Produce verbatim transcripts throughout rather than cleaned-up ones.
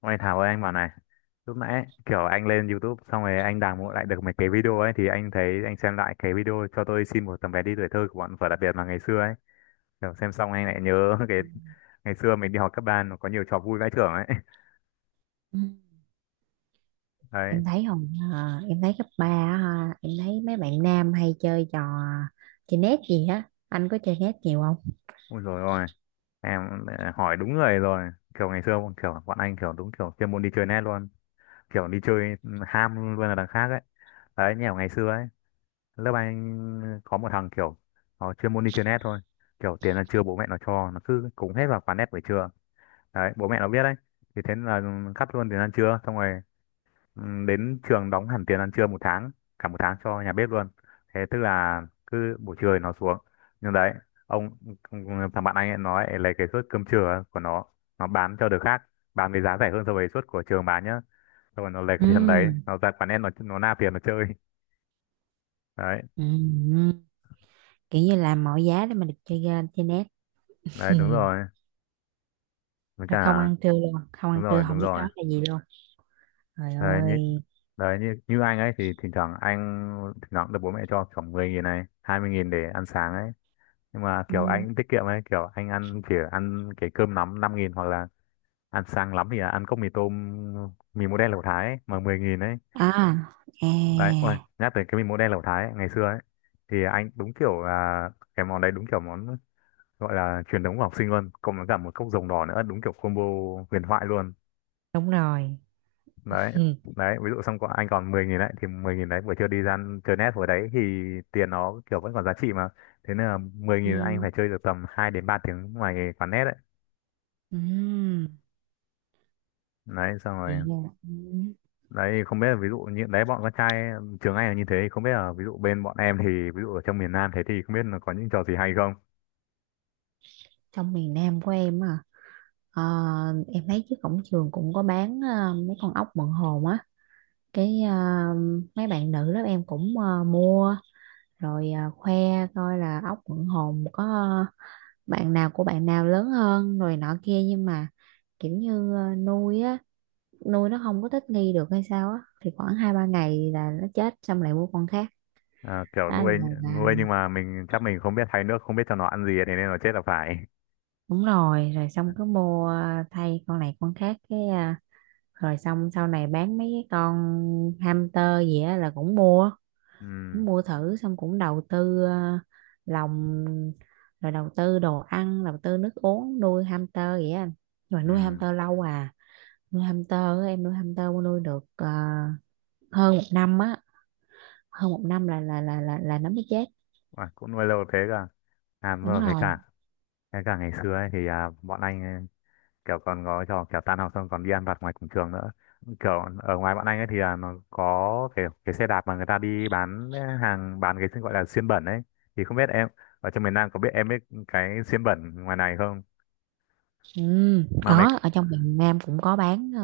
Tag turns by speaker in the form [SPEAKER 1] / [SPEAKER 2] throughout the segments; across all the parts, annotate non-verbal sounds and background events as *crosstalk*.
[SPEAKER 1] Ôi Thảo ơi, anh bảo này. Lúc nãy kiểu anh lên YouTube xong rồi anh đào mộ lại được mấy cái video ấy. Thì anh thấy anh xem lại cái video "Cho tôi xin một tấm vé đi tuổi thơ" của bọn Vở Đặc Biệt mà ngày xưa ấy. Kiểu xem xong anh lại nhớ *laughs* cái
[SPEAKER 2] Ừ.
[SPEAKER 1] ngày xưa mình đi học cấp ba, nó có nhiều trò vui vãi chưởng ấy. *laughs* Đấy,
[SPEAKER 2] Em thấy không, à em thấy cấp ba á, ha em thấy mấy bạn nam hay chơi trò chơi nét gì á, anh có chơi nét nhiều không?
[SPEAKER 1] ôi rồi ôi em, ờ, hỏi đúng người rồi. Kiểu ngày xưa kiểu bọn anh kiểu đúng kiểu chuyên môn đi chơi net luôn. Kiểu đi chơi ham luôn là đằng khác ấy. Đấy, nhiều ngày xưa ấy, lớp anh có một thằng kiểu nó chuyên môn đi chơi net thôi. Kiểu tiền ăn trưa bố mẹ nó cho, nó cứ cúng hết vào quán net buổi trưa. Đấy, bố mẹ nó biết đấy, thì thế là cắt luôn tiền ăn trưa, xong rồi ừ, đến trường đóng hẳn tiền ăn trưa một tháng, cả một tháng cho nhà bếp luôn. Thế tức là cứ buổi trưa thì nó xuống, nhưng đấy, ông, thằng bạn anh ấy nói lấy cái suất cơm trưa của nó nó bán cho đứa khác, bán với giá rẻ hơn so với suất của trường bán nhá. Xong rồi nó lấy cái
[SPEAKER 2] Ừ.
[SPEAKER 1] tiền đấy, nó ra quán net, nó nó nạp tiền nó chơi. Đấy,
[SPEAKER 2] Ừ. Ừ. Kiểu như làm mọi giá để mà được chơi game, chơi nét.
[SPEAKER 1] đấy
[SPEAKER 2] Ừ.
[SPEAKER 1] đúng rồi, với
[SPEAKER 2] Rồi *laughs* không
[SPEAKER 1] cả
[SPEAKER 2] ăn trưa luôn, không ăn
[SPEAKER 1] đúng rồi
[SPEAKER 2] trưa không
[SPEAKER 1] đúng
[SPEAKER 2] biết đó
[SPEAKER 1] rồi.
[SPEAKER 2] là gì luôn. Trời
[SPEAKER 1] đấy như
[SPEAKER 2] ơi.
[SPEAKER 1] đấy như như anh ấy thì thỉnh thoảng anh, thỉnh thoảng được bố mẹ cho khoảng mười nghìn này, hai mươi nghìn để ăn sáng ấy. Nhưng mà kiểu anh
[SPEAKER 2] Ừ.
[SPEAKER 1] cũng tiết kiệm ấy, kiểu anh ăn chỉ ăn cái cơm nắm năm nghìn, hoặc là ăn sáng lắm thì là ăn cốc mì tôm, mì mỗ đen lẩu thái ấy, mà mười nghìn ấy.
[SPEAKER 2] à à
[SPEAKER 1] Đấy, ôi nhắc tới cái mì mỗ đen lẩu thái ấy, ngày xưa ấy, thì anh đúng kiểu là cái món đấy đúng kiểu món gọi là truyền thống của học sinh luôn, cộng với cả một cốc rồng đỏ nữa, đúng kiểu combo huyền thoại luôn.
[SPEAKER 2] Đúng rồi.
[SPEAKER 1] Đấy,
[SPEAKER 2] Ừ.
[SPEAKER 1] đấy ví dụ xong có anh còn mười nghìn đấy, thì mười nghìn đấy buổi trưa đi ra ăn- chơi net hồi đấy thì tiền nó kiểu vẫn còn giá trị mà. Thế nên là mười
[SPEAKER 2] Ừ.
[SPEAKER 1] nghìn anh phải chơi được tầm hai đến ba tiếng ngoài quán net đấy.
[SPEAKER 2] Ừ.
[SPEAKER 1] Đấy xong rồi,
[SPEAKER 2] Vậy là ừ.
[SPEAKER 1] đấy không biết là ví dụ như đấy bọn con trai trường anh là như thế, không biết là ví dụ bên bọn em thì, ví dụ ở trong miền Nam thế thì không biết là có những trò gì hay không.
[SPEAKER 2] Trong miền Nam của em à? Ờ, em thấy trước cổng trường cũng có bán ờ, mấy con ốc mận hồn á. cái ờ, Mấy bạn nữ lớp em cũng ờ, mua rồi ờ, khoe coi là ốc mận hồn có, ờ, bạn nào của bạn nào lớn hơn rồi nọ kia, nhưng mà kiểu như ờ, nuôi á, nuôi nó không có thích nghi được hay sao á, thì khoảng hai ba ngày là nó chết xong lại mua con khác.
[SPEAKER 1] À, kiểu
[SPEAKER 2] đó là,
[SPEAKER 1] nuôi
[SPEAKER 2] là
[SPEAKER 1] nuôi nhưng mà mình chắc mình không biết thay nước, không biết cho nó ăn gì thì nên nó chết là phải.
[SPEAKER 2] đúng rồi. Rồi xong cứ mua ờ, thay con này con khác, cái ờ, rồi xong sau này bán mấy cái con hamster gì á là cũng mua,
[SPEAKER 1] Ừ,
[SPEAKER 2] cũng mua thử, xong cũng đầu tư ờ, lòng, rồi đầu tư đồ ăn, đầu tư nước uống, nuôi hamster vậy á anh. Nhưng mà nuôi
[SPEAKER 1] ừ,
[SPEAKER 2] hamster lâu à, nuôi hamster á, em nuôi hamster mà nuôi được ờ, hơn một năm á, hơn một năm là là là là, là nó mới chết.
[SPEAKER 1] à, cũng nuôi lâu thế cả. À đúng
[SPEAKER 2] Đúng
[SPEAKER 1] rồi, với
[SPEAKER 2] rồi.
[SPEAKER 1] cả, thế cả ngày xưa ấy, thì à, bọn anh kiểu còn có trò kiểu tan học xong còn đi ăn vặt ngoài cổng trường nữa. Kiểu ở ngoài bọn anh ấy thì là nó có cái cái xe đạp mà người ta đi bán hàng, bán cái gọi là xiên bẩn ấy. Thì không biết em ở trong miền Nam có biết, em biết cái xiên bẩn ngoài này không
[SPEAKER 2] Ừ,
[SPEAKER 1] mà mày,
[SPEAKER 2] có, ở trong miền Nam cũng có bán ờ,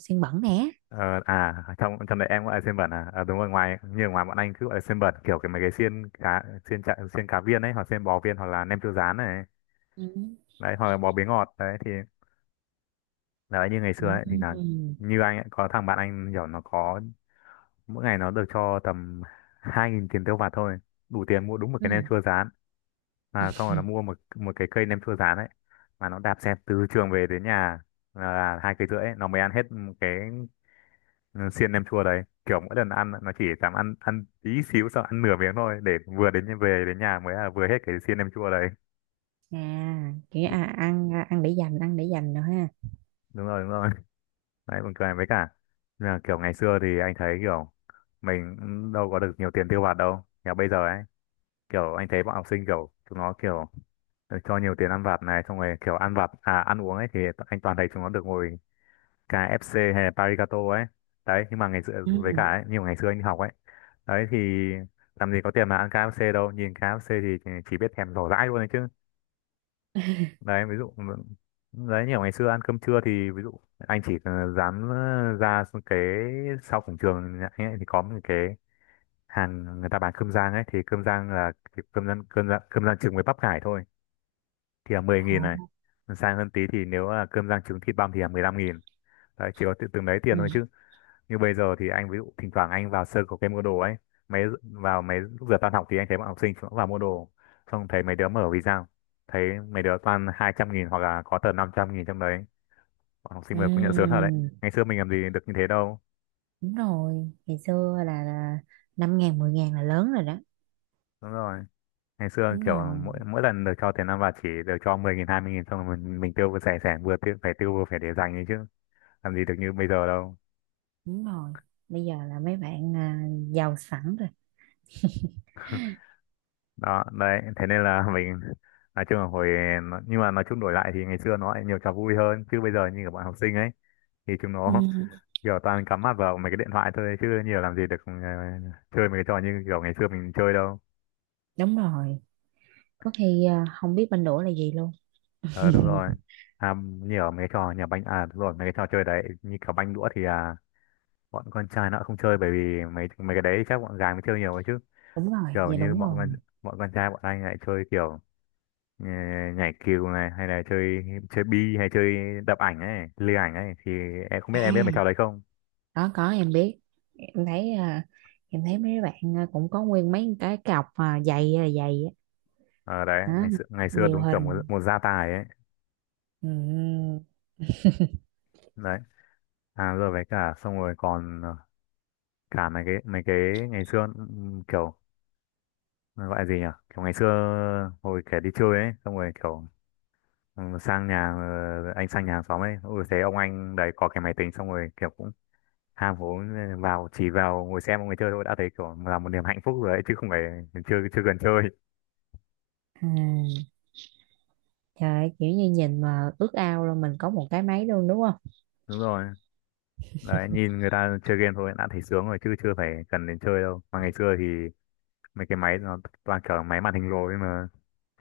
[SPEAKER 2] xiên bẩn nè.
[SPEAKER 1] ờ, à trong trong đấy em gọi là xiên bẩn à. Ờ, đúng rồi, ngoài như ở ngoài bọn anh cứ gọi là xiên bẩn, kiểu cái mấy cái xiên cá, xiên chả, xiên cá viên ấy, hoặc xiên bò viên, hoặc là nem chua rán này,
[SPEAKER 2] Ừ.
[SPEAKER 1] đấy, hoặc là bò bế ngọt đấy thì, đấy như ngày
[SPEAKER 2] Ừ.
[SPEAKER 1] xưa ấy thì là
[SPEAKER 2] Ừ.
[SPEAKER 1] như anh ấy có thằng bạn anh nhỏ, nó có mỗi ngày nó được cho tầm hai nghìn tiền tiêu vặt thôi, đủ tiền mua đúng một cái nem
[SPEAKER 2] Ừ.
[SPEAKER 1] chua rán. Mà xong rồi
[SPEAKER 2] Ừ.
[SPEAKER 1] nó mua một một cái cây nem chua rán ấy, mà nó đạp xe từ trường về đến nhà là là hai cây rưỡi ấy, nó mới ăn hết một cái. Ừ, xiên nem chua đấy kiểu mỗi lần ăn nó chỉ dám ăn ăn tí xíu, xong ăn nửa miếng thôi để vừa đến về đến nhà mới là vừa hết cái xiên nem chua đấy.
[SPEAKER 2] À, kiểu à, ăn, à ăn để dành, ăn để dành nữa ha.
[SPEAKER 1] Đúng rồi đúng rồi. Đấy, buồn cười với cả là kiểu ngày xưa thì anh thấy kiểu mình cũng đâu có được nhiều tiền tiêu vặt đâu. Kiểu bây giờ ấy, kiểu anh thấy bọn học sinh kiểu chúng nó kiểu, ờ, cho nhiều tiền ăn vặt này, xong rồi kiểu ăn vặt à ăn uống ấy thì t- anh toàn thấy chúng nó được ngồi ca ép xê hay là Parigato ấy. Đấy, nhưng mà ngày xưa với cả
[SPEAKER 2] Ừ.
[SPEAKER 1] ấy, nhiều ngày xưa anh đi học ấy. Đấy thì làm gì có tiền mà ăn ca ép xê đâu, nhìn ca ép xê thì chỉ biết thèm rổ rãi luôn đấy chứ. Đấy ví dụ, đấy như ở ngày xưa ăn cơm trưa thì ví dụ anh chỉ dám ra cái sau cổng trường nhà anh ấy thì có một cái hàng người ta bán cơm rang ấy, thì cơm rang là cái cơm rang cơm rang cơm rang trứng với bắp cải thôi, thì là mười nghìn này.
[SPEAKER 2] Ồ.
[SPEAKER 1] Sang hơn tí thì nếu là cơm rang trứng thịt băm thì là mười lăm nghìn. Đấy chỉ có tự từng đấy tiền thôi chứ.
[SPEAKER 2] Ừ.
[SPEAKER 1] Như bây giờ thì anh ví dụ thỉnh thoảng anh vào sơ có cái mua đồ ấy, mấy vào mấy lúc giờ tan học thì anh thấy bọn học sinh cũng vào mua đồ, xong thấy mấy đứa mở vì sao, thấy mấy đứa toàn hai trăm nghìn hoặc là có tờ năm trăm nghìn trong đấy. Bọn học sinh
[SPEAKER 2] Ừ.
[SPEAKER 1] mới cũng nhận sớm thật đấy, ngày xưa mình làm gì được như thế đâu.
[SPEAKER 2] Đúng rồi, ngày xưa là, là năm ngàn mười ngàn là lớn rồi đó.
[SPEAKER 1] Đúng rồi, ngày xưa
[SPEAKER 2] Đúng
[SPEAKER 1] kiểu
[SPEAKER 2] rồi.
[SPEAKER 1] mỗi mỗi lần được cho tiền ăn vặt chỉ được cho mười nghìn, hai mươi nghìn, xong rồi mình, mình tiêu vừa rẻ, rẻ vừa tiêu phải tiêu vừa phải để dành ấy chứ, làm gì được như bây giờ đâu.
[SPEAKER 2] Đúng rồi. Bây giờ là mấy bạn à, giàu sẵn rồi.
[SPEAKER 1] Đó đấy, thế nên là mình nói chung là hồi nó- nhưng mà nói chung đổi lại thì ngày xưa nó lại nhiều trò vui hơn chứ bây giờ như các bạn học sinh ấy thì chúng nó
[SPEAKER 2] Ừ.
[SPEAKER 1] *laughs* kiểu toàn cắm mặt vào mấy cái điện thoại thôi chứ nhiều làm gì được, ờ, chơi mấy cái trò như kiểu ngày xưa mình chơi đâu.
[SPEAKER 2] Đúng rồi, có khi à, không biết bên đũa là gì luôn.
[SPEAKER 1] Ờ đúng rồi,
[SPEAKER 2] *laughs*
[SPEAKER 1] à, nhiều mấy cái trò nhà banh, à đúng rồi mấy cái trò chơi đấy như kiểu banh đũa thì à, bọn con trai nó không chơi, bởi vì mấy mấy cái đấy chắc bọn gái mới chơi nhiều ấy chứ.
[SPEAKER 2] Đúng rồi,
[SPEAKER 1] Kiểu
[SPEAKER 2] dạ
[SPEAKER 1] như
[SPEAKER 2] đúng
[SPEAKER 1] bọn
[SPEAKER 2] rồi.
[SPEAKER 1] con bọn con trai bọn anh lại chơi kiểu, ờ, nhảy cừu này, hay là chơi chơi bi, hay chơi đập ảnh ấy, lừa ảnh ấy, thì em không biết,
[SPEAKER 2] À,
[SPEAKER 1] em biết mấy trò đấy không.
[SPEAKER 2] có có em biết, em thấy à, em thấy mấy bạn à, cũng có nguyên mấy cái cọc à, dày là dày á.
[SPEAKER 1] Ờ đấy,
[SPEAKER 2] Đó,
[SPEAKER 1] ngày xưa, ngày xưa
[SPEAKER 2] nhiều
[SPEAKER 1] đúng kiểu một,
[SPEAKER 2] hình.
[SPEAKER 1] một gia tài ấy.
[SPEAKER 2] Ừ.
[SPEAKER 1] Đấy, à rồi với cả xong rồi còn, ờ, cả mấy cái mấy cái ngày xưa, ừm, kiểu nó gọi là gì nhỉ, kiểu ngày xưa hồi kẻ đi chơi ấy, xong rồi kiểu ừ, sang nhà, ờ, anh sang nhà hàng xóm ấy, ôi thấy ông anh đấy có cái máy tính, xong rồi kiểu cũng ham hố, ừ, vào chỉ vào ngồi xem mọi người chơi thôi đã thấy kiểu là một niềm hạnh phúc rồi ấy chứ không phải, chưa chưa cần chơi.
[SPEAKER 2] Ừ, trời ơi, kiểu như nhìn mà ước ao luôn mình có một cái máy luôn đúng không?
[SPEAKER 1] Đúng rồi, đấy nhìn người ta chơi game thôi đã thấy sướng rồi chứ chưa phải cần đến chơi đâu, mà ngày xưa thì mấy cái máy nó toàn kiểu máy màn hình lồi ấy mà,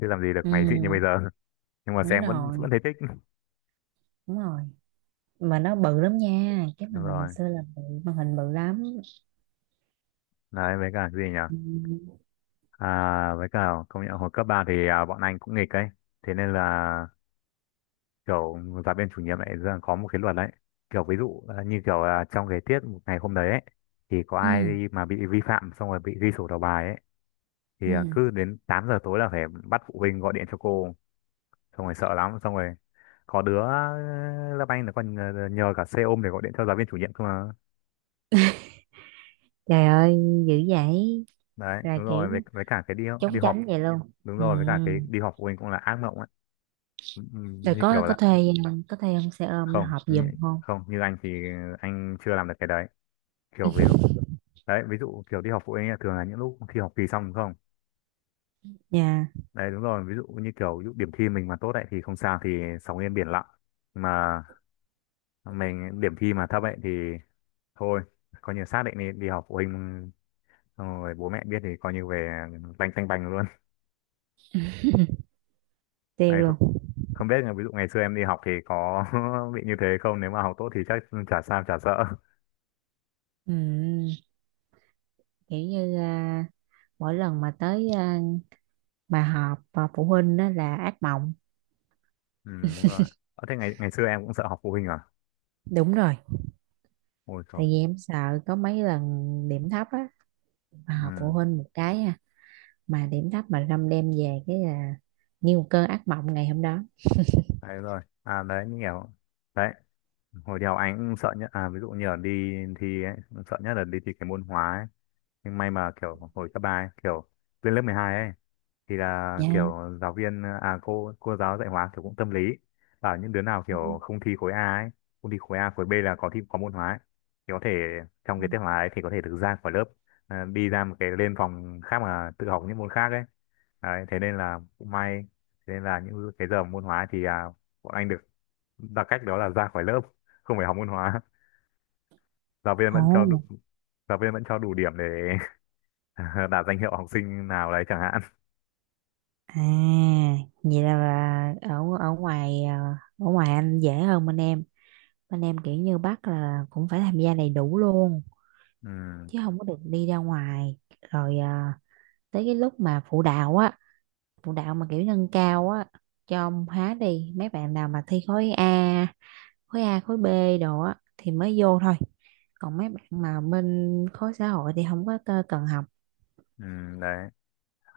[SPEAKER 1] chứ làm gì được máy xịn như bây
[SPEAKER 2] Ừ,
[SPEAKER 1] giờ. *laughs* Nhưng mà
[SPEAKER 2] đúng
[SPEAKER 1] xem vẫn
[SPEAKER 2] rồi,
[SPEAKER 1] vẫn thấy thích. *laughs*
[SPEAKER 2] đúng rồi. Mà nó bự lắm nha, cái
[SPEAKER 1] Đúng
[SPEAKER 2] màn hình mình
[SPEAKER 1] rồi,
[SPEAKER 2] xưa là bự, màn hình bự lắm.
[SPEAKER 1] đấy với cả cái gì nhỉ,
[SPEAKER 2] Ừ,
[SPEAKER 1] à với cả công nhận hồi cấp ba thì à, bọn anh cũng nghịch ấy, thế nên là kiểu giáo viên chủ nhiệm lại ra có một cái luật đấy. Kiểu ví dụ à, như kiểu à, trong cái tiết một ngày hôm đấy ấy thì có ai
[SPEAKER 2] ừ,
[SPEAKER 1] mà bị vi phạm xong rồi bị ghi sổ đầu bài ấy, thì à,
[SPEAKER 2] ừ.
[SPEAKER 1] cứ đến tám giờ tối là phải bắt phụ huynh gọi điện cho cô, xong rồi sợ lắm. Xong rồi có đứa, ờ, lớp Anh nó còn nhờ, nhờ cả xe ôm để gọi điện cho giáo viên chủ nhiệm cơ mà.
[SPEAKER 2] Trời ơi, dữ vậy,
[SPEAKER 1] Đấy
[SPEAKER 2] là
[SPEAKER 1] đúng rồi, với,
[SPEAKER 2] kiểu
[SPEAKER 1] với cả cái đi, đi
[SPEAKER 2] trốn tránh
[SPEAKER 1] họp,
[SPEAKER 2] vậy luôn.
[SPEAKER 1] đúng
[SPEAKER 2] Ừ. Ừ.
[SPEAKER 1] rồi với cả cái đi họp phụ huynh cũng là ác mộng ấy. Ừ, ừ,
[SPEAKER 2] Rồi
[SPEAKER 1] như
[SPEAKER 2] có
[SPEAKER 1] kiểu
[SPEAKER 2] có
[SPEAKER 1] là
[SPEAKER 2] thuê, có thuê ông xe ôm nó
[SPEAKER 1] không
[SPEAKER 2] họp
[SPEAKER 1] như,
[SPEAKER 2] giùm không?
[SPEAKER 1] không như anh thì anh chưa làm được cái đấy, kiểu ví dụ, đấy ví dụ kiểu đi họp phụ huynh ấy, thường là những lúc khi học kỳ xong đúng không?
[SPEAKER 2] Nha.
[SPEAKER 1] Đấy, đúng rồi, ví dụ như kiểu ví dụ điểm thi mình mà tốt đấy thì không sao thì sóng yên biển lặng. Mà mình điểm thi mà thấp ấy thì thôi, coi như xác định đi đi học phụ huynh xong rồi bố mẹ biết thì coi như về tanh tanh bành luôn. *laughs*
[SPEAKER 2] Tiêu
[SPEAKER 1] Này, không,
[SPEAKER 2] luôn.
[SPEAKER 1] không biết là ví dụ ngày xưa em đi học thì có *laughs* bị như thế không, nếu mà học tốt thì chắc chả sao chả sợ.
[SPEAKER 2] Ừ, kiểu như à, mỗi lần mà tới à, mà họp à, phụ huynh đó là ác mộng.
[SPEAKER 1] Ừ, đúng rồi. Ờ, thế ngày ngày xưa em cũng sợ học phụ huynh à?
[SPEAKER 2] Đúng rồi.
[SPEAKER 1] Ôi trời.
[SPEAKER 2] Tại vì em sợ, có mấy lần điểm thấp á, mà học phụ
[SPEAKER 1] Ừ,
[SPEAKER 2] huynh một cái à, mà điểm thấp mà râm đem về cái là như một cơn ác mộng ngày hôm đó.
[SPEAKER 1] đấy rồi, à đấy như kiểu đấy, hồi đi học anh cũng sợ nhất, à ví dụ như là đi thi ấy, sợ nhất là đi thi cái môn hóa ấy. Nhưng may mà kiểu hồi cấp ba ấy, kiểu lên lớp mười hai ấy thì là
[SPEAKER 2] Dạ. Nha.
[SPEAKER 1] kiểu giáo viên, à cô cô giáo dạy hóa kiểu cũng tâm lý, bảo những đứa nào kiểu không thi khối A ấy, không thi khối A khối B là có thi có môn hóa ấy, thì có thể trong cái tiết hóa ấy thì có thể được ra khỏi lớp, à đi ra một cái lên phòng khác mà tự học những môn khác ấy. Đấy, thế nên là cũng may, thế nên là những cái giờ môn hóa thì à, bọn anh được là cách đó là ra khỏi lớp, không phải học môn hóa. *laughs* Giáo viên vẫn cho đủ,
[SPEAKER 2] Ồ.
[SPEAKER 1] giáo viên vẫn cho đủ điểm để *laughs* đạt danh hiệu học sinh nào đấy chẳng hạn.
[SPEAKER 2] À, vậy là, là ở ở ngoài à, ở ngoài anh dễ hơn bên em, bên em kiểu như bắt là cũng phải tham gia đầy đủ luôn,
[SPEAKER 1] Ừ,
[SPEAKER 2] chứ không có được đi ra ngoài. Rồi à, tới cái lúc mà phụ đạo á, phụ đạo mà kiểu nâng cao á cho ông hóa đi, mấy bạn nào mà thi khối A, khối A khối B đồ á thì mới vô thôi, còn mấy bạn mà bên khối xã hội thì không có tơ- cần học.
[SPEAKER 1] ừ, đấy.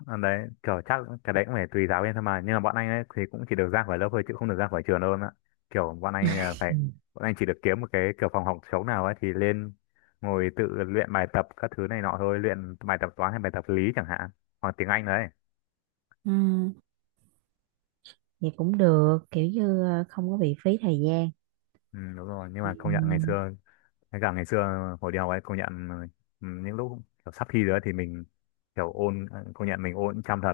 [SPEAKER 1] Ờ, đấy kiểu chắc cái đấy cũng phải tùy giáo viên thôi, mà nhưng mà bọn anh ấy thì cũng chỉ được ra khỏi lớp thôi chứ không được ra khỏi trường đâu em ạ. Kiểu bọn anh là
[SPEAKER 2] Ừ.
[SPEAKER 1] phải, bọn anh chỉ được kiếm một cái kiểu phòng học trống nào ấy thì lên ngồi tự luyện bài tập các thứ này nọ thôi, luyện bài tập toán hay bài tập lý chẳng hạn, hoặc tiếng Anh đấy.
[SPEAKER 2] Ừ, vậy cũng được, kiểu như ờ, không có bị phí thời gian.
[SPEAKER 1] Ừ, đúng rồi, nhưng mà
[SPEAKER 2] Ừ,
[SPEAKER 1] công nhận ngày xưa. Thế cả ngày xưa hồi đi học ấy công nhận, ừ, những lúc kiểu sắp thi rồi ấy thì mình kiểu ôn, ờ, công nhận mình ôn chăm thật,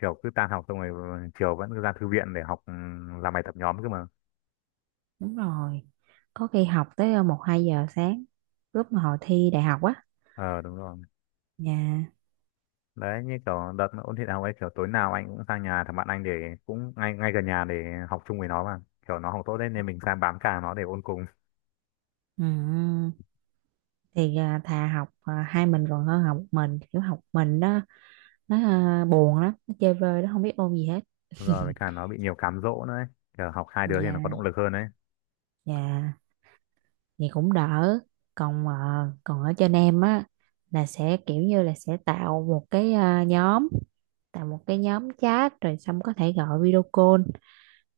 [SPEAKER 1] kiểu cứ tan học xong rồi ờ, chiều vẫn cứ ra thư viện để học, ừ, làm bài tập nhóm cơ mà.
[SPEAKER 2] đúng rồi, có khi học tới ờ, một hai giờ sáng lúc mà hồi thi đại học á.
[SPEAKER 1] Ờ, đúng rồi.
[SPEAKER 2] Dạ.
[SPEAKER 1] Đấy như kiểu đợt mà ôn thi đại học ấy kiểu tối nào anh cũng sang nhà thằng bạn anh để, cũng ngay ngay gần nhà, để học chung với nó mà. Kiểu nó học tốt đấy nên mình sang bám càng nó để ôn cùng.
[SPEAKER 2] Ừ, thì ờ, thà học ờ, hai mình còn hơn học một mình, kiểu học mình đó nó ờ, buồn lắm, nó chơi vơi, nó không biết ôn gì hết.
[SPEAKER 1] Đúng rồi, với cả nó bị nhiều cám dỗ nữa ấy. Kiểu học hai đứa thì nó có
[SPEAKER 2] Dạ.
[SPEAKER 1] động lực hơn đấy.
[SPEAKER 2] Dạ. Thì cũng đỡ. còn ờ, Còn ở trên em á là sẽ kiểu như là sẽ tạo một cái ờ, nhóm, tạo một cái nhóm chat rồi xong có thể gọi video call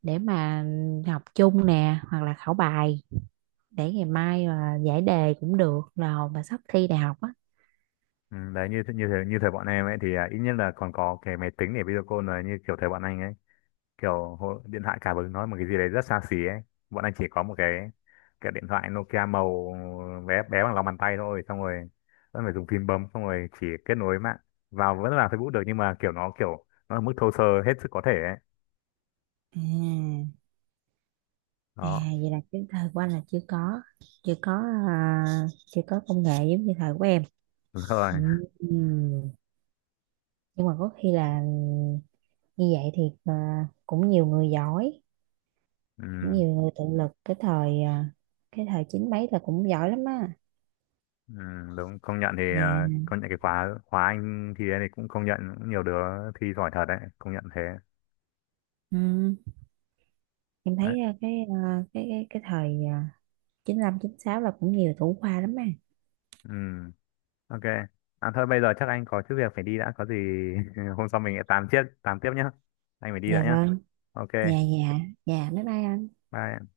[SPEAKER 2] để mà học chung nè, hoặc là khảo bài để ngày mai mà giải đề cũng được, là hồi mà sắp thi đại học á.
[SPEAKER 1] Ừ, đấy như th- như thế, như thời bọn em ấy thì à, ít nhất là còn có cái máy tính để video call, rồi như kiểu thời bọn anh ấy kiểu hồi- điện thoại cả vừa nói một cái gì đấy rất xa xỉ ấy. Bọn anh chỉ có một cái cái điện thoại Nokia màu bé bé bằng lòng bàn tay thôi, xong rồi vẫn phải dùng phím bấm, xong rồi chỉ kết nối mạng vào vẫn là Facebook được, nhưng mà kiểu nó, kiểu nó ở mức thô sơ hết sức có thể ấy.
[SPEAKER 2] À. À,
[SPEAKER 1] Đó,
[SPEAKER 2] vậy là cái thời của anh là chưa có, chưa có à, chưa có công nghệ giống như thời của em.
[SPEAKER 1] đúng rồi.
[SPEAKER 2] Ừ. Ừ. Nhưng mà có khi là như vậy thì à, cũng nhiều người giỏi,
[SPEAKER 1] Ừ,
[SPEAKER 2] nhiều người tự lực cái thời à, cái thời chín mấy là cũng giỏi lắm á.
[SPEAKER 1] ừ, đúng công nhận thì
[SPEAKER 2] Dạ.
[SPEAKER 1] ờ, công nhận cái khóa khóa anh thì thì cũng công nhận nhiều đứa thi giỏi thật đấy, công nhận thế
[SPEAKER 2] Ừ. Em
[SPEAKER 1] đấy.
[SPEAKER 2] thấy à, cái à, cái cái cái thời à, chín lăm chín sáu là cũng nhiều thủ khoa lắm á.
[SPEAKER 1] Ừ. Ok. À thôi bây giờ chắc anh có chút việc phải đi đã, có gì *laughs* hôm sau mình lại tám tiếp tám tiếp nhá, anh phải đi đã
[SPEAKER 2] Dạ
[SPEAKER 1] nhá.
[SPEAKER 2] vâng.
[SPEAKER 1] Ok,
[SPEAKER 2] Dạ dạ. Dạ bye bye anh.
[SPEAKER 1] bye.